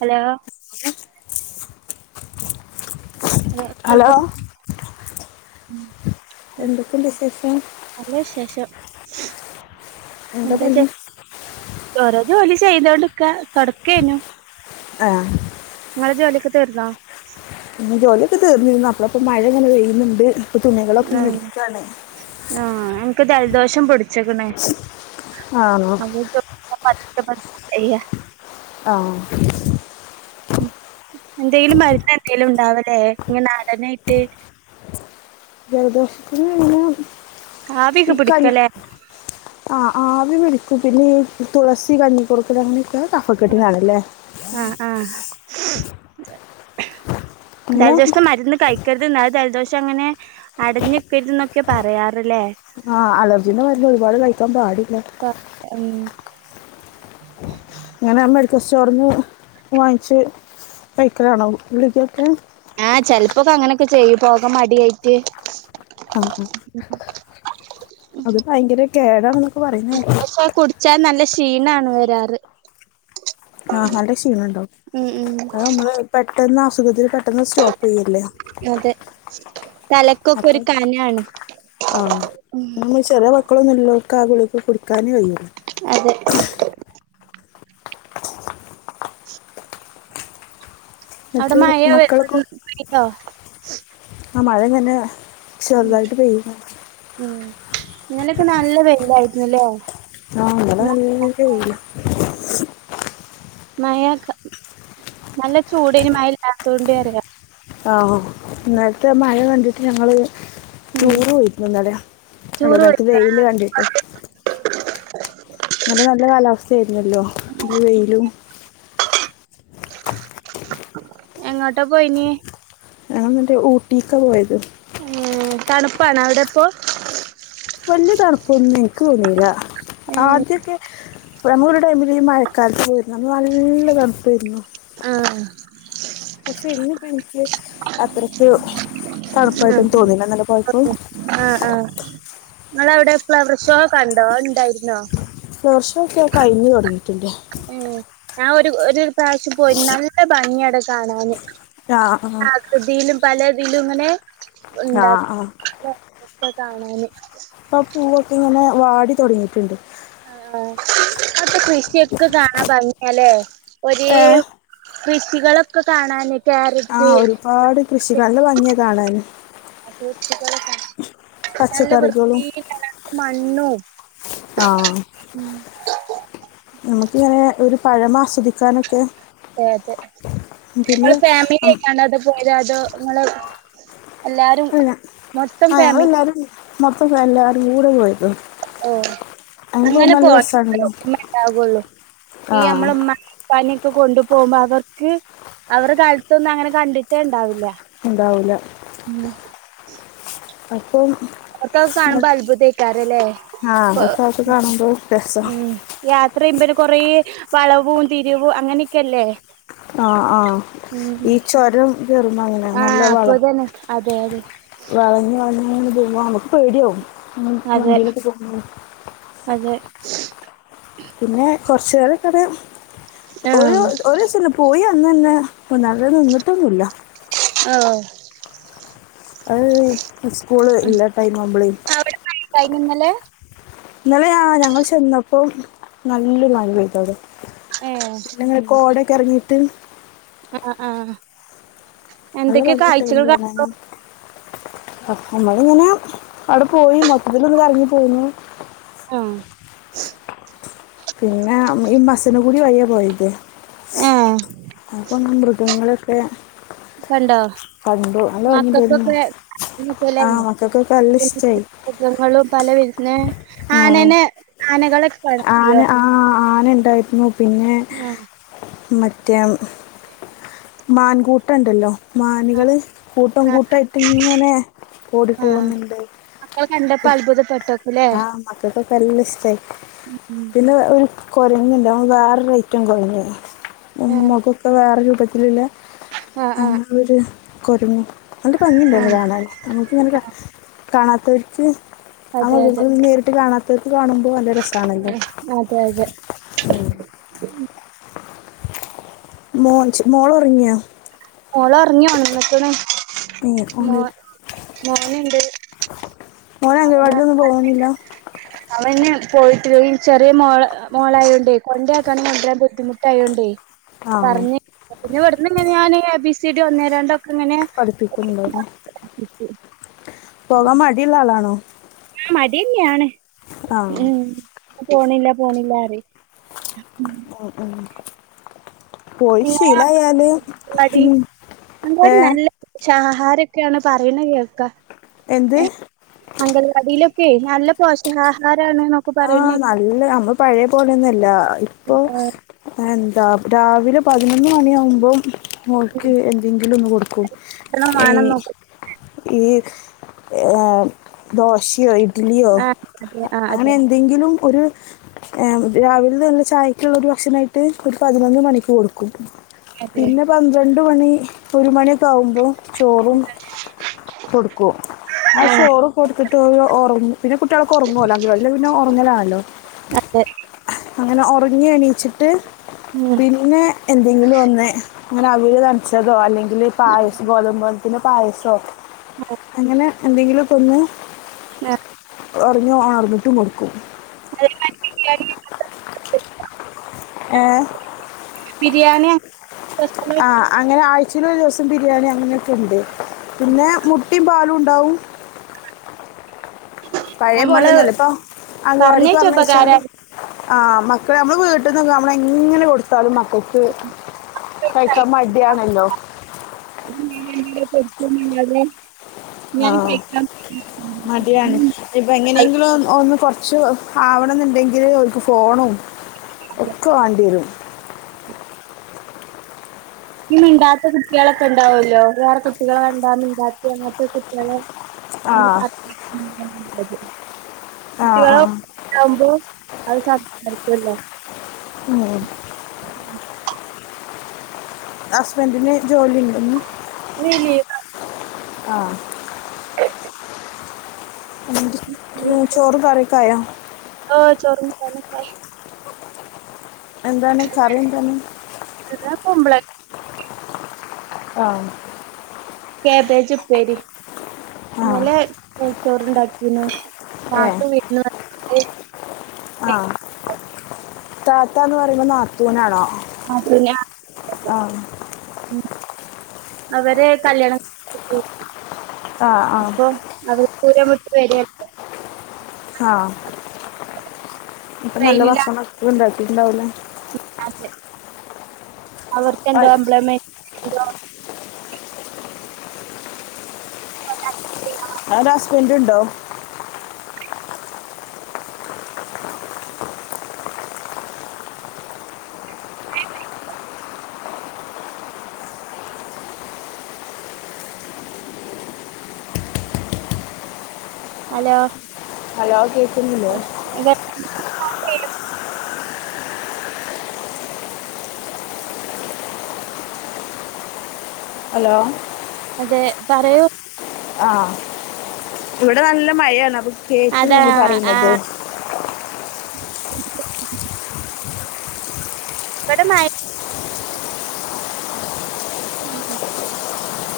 Hello hello [inaudible] [inaudible] [inaudible] എന്തൊക്കെയുണ്ട് വിശേഷം നല്ല വിശേഷം [inaudible] എന്താ പണി ഓരോ ജോലി ചെയ്തുകൊണ്ടിരിക്കുക തുടക്കേനു ആഹ നിങ്ങടെ ജോലിയൊക്കെ തീർന്നാേ ജോലിയൊക്കെ തീർന്നു നമ്മൾ ഇപ്പോൾ മഴ നനഞ്ഞു ചെയ്യുന്നുണ്ട് [unintelligible] ഇപ്പൊ തുണകളൊക്കെ ഉം എടുക്കാണ് ആഹ് എനിക്ക് ജലദോഷം പിടിച്ചക്കണേ ആണോ [unintelligible] [unintelligible] ആ ഉ എന്തെങ്കിലും മര്ന്ന് എന്തെലും ഇണ്ടാവലേ ഇങ്ങ നാടനായിട്ട് ജൽദോഷത്തിന് ഇങ്ങനെ ആവിയൊക്കെ ഇക്ക പിടിക്കലേ ആ ആവി പിടി- പിന്നെ തുളസി കഞ്ഞിക്കൂർക്കലങ്ങനെ ങ്ങക്ക് കഫക്കെട്ടാ ണ്ല്ലേ ആഹ് ആഹ് അങ്ങനെ ജൽദോശത്തിന്റെ മരുന്ന് കഴിക്കർത് ന്നാ ജ ജൽദോഷം അങ്ങനെ അട്ഞ്ഞിക്കരുതന്നൊക്കെ പറയാറ്ലേ ആ അലർജിന്റെ മര്ന്ന് ഒരുപാട് കഴിക്കാൻ പാടില്ല [inaudible] ങ്ങനെ മെഡിക്കൽ സ്റ്റോറിന്ന് വാങ്ങിച്ച് കഴിക്കലാണോ ഗുളിക്കൊക്കെ ആ ചെൽപ്പോക്കെ അങ്ങനൊക്കെ ചെയ്യു പോകാൻ മടിയായിട്ട് ആ ആ അത് ഭയങ്കര കേടാണ് പക്ഷെ കുടിച്ചാ നല്ല- ക്ഷീണാണ് വരാറ് ആഹ് നല്ല ക്ഷീണം ഉണ്ടാവും ഉം ഉം അത് നമ്മള് പെട്ടെന്ന് അസു ത്തിന് [unintelligible] പെട്ടന്ന് സ്റ്റോപ്പ് ചെയ്യല്ലേ അതെ തലക്കൊക്കെ ഒരു അപ്പം കനാണ്. ആ ഇക്കാദ്യേ ളിക കുടിക്കാനേ വയ്യാ അതെ അവിടെ എന്നിട്ട് മയ വെ മക്കളൊക്കെ ഉം പെയ്യ്ണ്ടോ? അ മഴങ്ങനെ ഉം ചേർതായിട്ട് പെയ്യ്ണ് ഉം ഇന്നലൊക്കെ നല്ല വെയിലായിരുന്ന്ല്ലേ? ആഹ് ഇവ്ടെ നല്ല വെയ്ലാ മഴക്ക നല്ല ചൂടേഞ്ഞി മഴല്ലാത്തൊണ്ട് റയാ ആഹ് ആഹ് ഇന്നൽത്തെ മഴ കണ്ടിട്ട് ഞങ്ങള് ഉം ടൂറ് പോയിക്കെ ന്നെലെ ടൂറ് [unintelligible] പോയിരുന്നോ വെയില് കണ്ടിട്ട് ഇന്നലെ നല്ല കാലാവസ്ഥയായിരുന്നല്ലോ ഒരു വെയിലും എങ്ങോട്ടാ പോയീഞേ? ഞങ്ങള് ന്നട്ട് ഊട്ടീക്ക പോയത്. ഏഹ് തണുപ്പാണോ അവിടെപ്പോ? വല്യ തണുപ്പൊന്നും എനിക്ക് തോന്നീല. ആഹ് അദ്യൊക്കെ നമ്മ [unintelligible] ഒരു ടൈമില് ഈ മഴക്കാലത്ത് പോയിരുന്നു അന്ന് നല്ല തണുപ്പേരുന്നു ആഹ് പക്ഷെ ഇന്ന്പ്പം ഇൻക്ക് അത്രക്ക് തണുപ്പായിട്ടൊന്നും തോന്നിന്നല്ല ഇന്നന്ന പോഴപ്പം ഇങ്ങള് ഔടെ ഫ്ലവർഷോ കണ്ടോ അഹ് ഇണ്ടായിരുന്നോ ദോർഷമൊക്കെക കഴിഞ്ഞഞ് തുടങ്ങി ഊം ഞാൻ ഒരു ഒരു പ്രാവശ്യം പോയിര്ന്നു നല്ല ഭംഗിയാടഹ് കാണാന് ആ ആ ആഹ് കൃതിലും പലേ- തിലുങ്ങനെ ആ ഉണ്ടാക്ക ഇതാക്ക ക്കൊ കാണാന് പ പ്പൂവൊക്കിങ്ങനെ വാടി തൊടങ്ങിട്ട്ണ്ട് ആ അപ്പ കൃഷിയൊക്കെ കാണാ ഭംഗിയലെ ഏ ഒരേം കൃഷികളൊക്കെ കാണാന് ക്യാര ആ ഒരുപാട് കൃഷിക നല്ല ഭംഗ്യാ കാണാന് [inaudible] നല്ല പച്ചക്കറികളും വൃത്തീല് ങ്ങനെ മ എണ്ണൂ ആ നമുക്കിങ്ങനെ ഒരു പഴമാസ്വദിക്കാനൊക്കെ അതെ ഇങ്ങള് ഉം, ഫാമില്യയിക്കാണ്ട അത പോയതാ തോ നിങ്ങള് എല്ലാരും അല്ല മൊത്തം ആ ഫാമിലി ഞങ്ങളെല്ലാരും മൊ ഇപ്പെ എല്ലാരും കൂടെ പോയി ഓ അങ്ങനെ നല്ല പോണം [unintelligible] രസമാണല്ലോ ഒരുമ്മണ്ടാ ക്കൊള്ളൂ ആ ഈ അമ്മളെ ഇമ്മാനെ ഇപ്പാനി കൊ കൊണ്ടു പോകുമ്പോ അവർക്ക് അവരെ കാലത്തൊന്നും അങ്ങനെ കണ്ടിട്ടേ ണ്ടാവില്ല ഇണ്ടാവൂല്ല ഉ അ ഓര്ക്ക ഒക്കെ കാണുമ്പോ അത്ഭുതേക്കാരല്ലേ ആ ഒരാൾക്ക് കാണുമ്പോൾ രസം ഉം യാ ഇത്രയും പേര് കൊറേ വളവും തിരിവും അങ്ങനെക്കെല്ലേ ആ ആ ഈ ചൊരം കേറുമ്പങ്ങനെ നല്ല ആഹ് വള അപ്പൊതന്നെ അതെ യതെ വളഞ്ഞ് വളഞ്ഞങ്ങനെ പോ വും അമ്മക്ക് പേട്യാ വും ഉം അതെ വണ്ടി ലൊക്കെ പോ [unintelligible] അതെ പിന്നെ കൊർച്ചേരൊക്കട് ഒരു ആഹ് ഒരുസല്ലേ പോയ അന്നന്നെ [unintelligible] നിന്നിട്ടൊന്നുല്ല ആ അഅ് സ്കൂള് ഇല്ലാ ടൈം ആവുമ്പ ളെ കൈഞ്ഞോന്നലെ ഇന്നലെയ ആ ഞങ്ങൾ ചെന്നപ്പോ നല്ലൊരു മഴ പെയത അത് ഏഹ് പിങ്ങ കോഓടൊക്കെ ഇറങ്ങി ത്ത് ആഹ ആഹ് എന്തൊക്കെയ കാഴ്ചകൾ കാ നമ്മള ഇങ്ങനെ അവിടെ പോയി മൊത്തത്തിൽ ഒന്ന ഇറങ്ങി പോുന്നു ആഹ പിന്നെ ഈ മസന് കുടി വയിയ പോയത് ഏഹ് അപ്പൊ മൃഗങ്ങളെെ ക്കെ കണ്ടോ ഭംഗിയുണ്ടായിരുന്നു മക്കൾക്കൊക്കെ [unintelligible] ആ മക്കൾക്കൊക്കെ നല്ല ഇഷ്ടമായി തല വരുന്നത് ആനനെ ആനകളൊക്കെ വേണിയോ ടൈപ്പിംഗ പിന്നെ മ റ്റെ മാൻകൂട്ടണ്ടല്ലോ മാനികള് കൂട്ടം ആഹ് കൂട്ടമായിട്ട് ഇങ്ങനെ ഓടി ആഹ് പോകുന്നുണ്ട് മക്കൾ കണ്ടപ്പോ അത്ഭുതപ്പെട്ട് ആ മക്കൾക്കൊക്കെ നല്ല ഇഷ്ടമായി ഉം പിന്നെ യ് കുരങ്ങില്ലാ വേറെ ഐറ്റം കുരങ്ങ് ഉം ആഹ് മുഖേക്കേ വേറെ രുപ ആഹ് [unintelligible] ആഹ് അങ്ങനെ ഒര് കൊടരങ് നല്ല ഭംഗിയുണ്ടാര്ന്ന് ആഹ് കാണാൻ നമുക്കിങ്ങനെ ര ആഹ് കാണാത്തവരക്ക് അതെ അതെ [unintelligible] നേരിട്ട് കാണാത്തവർക്ക് കാണുമ്പോ നല്ല രെസാണല്ലോ അതെ അതെ ഉം മോച്ച് മോള് ഒറങ്ങിയോ മോളോറങ്ങി ണന്ന്ക്ക്ണ് ഏ ഓന് മോനെണ്ട് മോന് അംഗാവാടിലൊന്നും പോവണില്ല അവന് പോയിട്ട് ഈ ചെറിയ മോള് മോളാ ആയോണ്ടേ കൊണ്ടാക്കാൻ ഭയങ്കരാ ബുദ്ധിമെട്ടായോണ്ടേ ആ പറഞ്ഞ് പറഞ്ഞ് വിട്ന്ന് പിന്നെ ഞാന് എ ബി സി ഡി ഒന്നേ രണ്ടൊ പഠിപ്പിക്കന്നെണ്ട് പോകാൻ മടിയുള്ളാ ആളാണോ ആ മടിന്നെയാണ് ആ ഉം പോണില്ല, പോണില്ല പറ ഉം ഉം പോയി നിങ്ങളെ ശീലയാല് അംഗൻവാടി ഉം യെ ച്ചാ ആഹാരൊക്കെയാണ് പറയണേ കേൾക്കാ എന്ത്? ഉം അംഗനവാടിയില് ഓക്കെ നല്ലാ പോഷകാഹാരമാണോ ആ നല്ലാ നമ്മ പഴയാ പോലെയെന്നുംല്ലാ ഇപ്പം എന്താ രാവിലെ പതിനൊന്ന് മണിയാവുമ്പോം മോൾക്ക് എന്തെങ്കിലും ഒന്ന് കൊട [unintelligible] നോക്കും ഈ യെ ദോശയോ ഇ ഡ്‌ഢലിയോ ആഹ് അതെ ആഹ് അങ്ങനെ അതെ എ- ഇതും ഒരു രാവിലെന്നാ ചായക്കൊള്ള ഒര് ഭക്ഷണായിട്ട് ഒര് പതിനൊന്ന് മണിക്ക് കൊടുക്കും അതെ പിന്നെ പന്ത്രണ്ട് ഒരു മണി ഒരു മണിയൊക്കെ ആവും അപ്പോൾ ചോറും കൊടുക്കും ആ ആഹ് ചോറും കൊടുത്തിട്ട് ഉറങ്ങും. പിന്നെ കുട്ടികൾ ഒക്കെ ഉറങ്ങുല്ല [inaudible] പിന്നെ ഉറങ്ങലാണല്ലോ അതെ അങ്ങനെ ഉറങ്ങി എണീറ്റു ട്ട് ഉം പിന്നെ എന്തെങ്കിലും ഒന്ന് അങ്ങനെ അവിൽ നനച്ചിതോ അല്ലെങ്കിൽ ഉം പായസ ഗോതമ്പ് പിന്നെ പായസം അങ്ങനെ എന്തെങ്കിലും കൊന്ന് ആ, എറിഞ്ഞ് അറിഞ്ഞിട്ട് കൊടുക്കും [inaudible] എ ബിരിയാണി അങ്ങനെ ആഹ് അങ്ങനെ ആയി ചില ദിവസം ബിരിയാണി അങ്ങനെയൊക്കെ ഇണ്ട്. പിന്നെ മുട്ടിം പാലും ഇണ്ടാവും പഴേ നമ്മള് പോല്യെന്നല്ല ഇപ്പൊ അംഗനവാടിക്ക് പറഞ്ഞേച്ച പറഞ്ഞയച്ചാല് ഉപകാരാ ആ മക്കൾ നമ്മളെ വീട്ടിന്ന് ന്നൊന്നും നമ്മൾ എങ്ങനെ കൊടുത്താലും ഓക്ക് നമ്മളെ കഴിക്കാ മട്യാണല്ലോ [unintelligible] ഞാൻ ആഹ് കഴിക്കാൻ മടിയാണ് ഇഞ്ഞ്പ്പ എങ്ങനെയെങ്കിലും ഒന്ന് ക്ഷു ആവണന്ന്ണ്ടെങ്കില് ഓൽക്ക് ഫോണും ഒക്കെ വാണ്ടിയരും ഈ മിണ്ടാത്ത കുട്ടിയളൊക്കെ ഉണ്ടാവല്ലോ വേറെ കുട്ടികൾ കണ്ടാ മിണ്ടാത്ത അങ്ങൻത്തെ കുട്ടിയള് ആ ആ കുട്ടികൾ ആ ആവുമ്പോ അത് [inaudible] ഉം ഹസ്ബൻഡന് ജോലി ഉണ്ടെന്ന് ഇന്ന് ലീവാ ആഹ് ചോറ് കറിയൊക്കെയാ? ചോറും എന്താണ് കറിന്തണ് കുമ്പള ആഹ് ക്യാബേജ് ഉപ്പേരി ആ ന്നലേ ചോറണ്ടാക്കീനോ താത്തു വീട്ടിനാത്ത് ആഹ് താത്ത എന്ന് പറയുമ്പോ നത്തൂനാണോ അത് ഞാ [unintelligible] അവരെ കല്യാണം [unintelligible] ആ ആ അപ്പോ അത്- പൂരമുട്ട് വരിയപ്പോ [unintelligible] ആ ഇപ്പ നല്ല ട്രെയിനിലാണ് ഭക്ഷണം എപ്പഴും ഉണ്ടാക്കും വീട്ടിലാവൂലേ [unintelligible] അവർക്ക് എന്തോ എംപ്ലോയ്മെന്റ് - ഇല്ല കൊണ്ടാക്കി അ [unintelligible] പേടിയുണ്ടോ [unintelligible] അലോ ഹലോ കേ [unintelligible] ആഹ് പെയ്യും ഹലോ അതെ പറയൂ ആഹ് ഇവിടെ നല്ല മഴയാണ് അത് കേൾക്കുന്നോ അതാ ഞങ്ങൾ ആ പറയുന്നത്? [unintelligible] ഇവടെ മ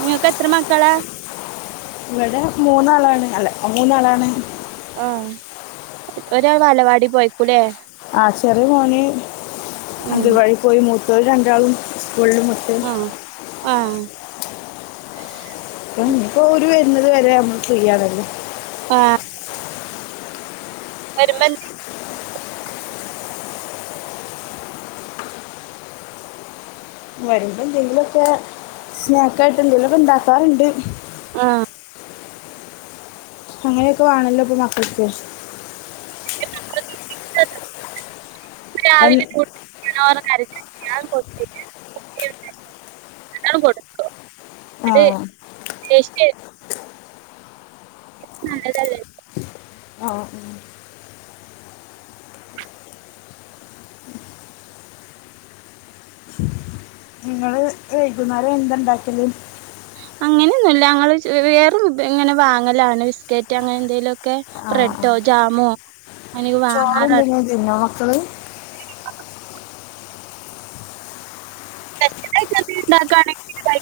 നിങ്ങക്കെത്ര മക്കളാ? ഇവിടെ മൂന്നാളാണ്. അല്ല മൂന്നാളാണ്. ആഹ് ഒരാള് ബാലവാടി പോയേക്കൂലേ? ആഹ് ചെറിയ മോന് ഉം അങ്കണവാടി പോയ് മൂ ത്തത് രണ്ടാളും വള്ളുമുട്ടെ ആഹ് ഇപ്പൊ അവരു വെ രുന്നത് വരേ നമ്മള് ചെയ്യാറുള്ളു. ആ ഒരു മന്ത് [unintelligible] വരുമ്പോ എന്തെങ്കിലുംയൊക്കെ സ്നാക്ക് ആയിട്ട് എന്തേലുംയൊക്കെ ഇണ്ടാക്കാറുണ്ട് ആഹ് അങ്ങനെയൊക്കെ വേണല്ലോ ഇപ്പൊ മക്കക്ക് [inaudible] ഇന്ന് രാവിലെ എൻ- [unintelligible] കൊ കൊടുക്കുവ ആ അത് ടേസ്റ്റ് - നല്ലതല്ലേ ആ നിങ്ങൾ വൈകുന്നേരം എന്തൊണ്ടക്കല് അങ്ങനെയൊന്നുയില്ല ഞങ്ങള് വേറ ഇങ്ങനെ വാങ്ങലാണ് ബിസ്ക്കറ്റ് അങ്ങനെ എന്തെലും ഒക്കെ ഓക്കെ ആ ആ ബ്രെഡോ ജാമോ അങ്ങനെയൊക്കെ ചോറ് വാങ്ങാറാണ് ഉണ്ട് ഇങ്ങനെ തിന്നുവോ അതെ ണ്ടാക്കണെങ്കിൽഴ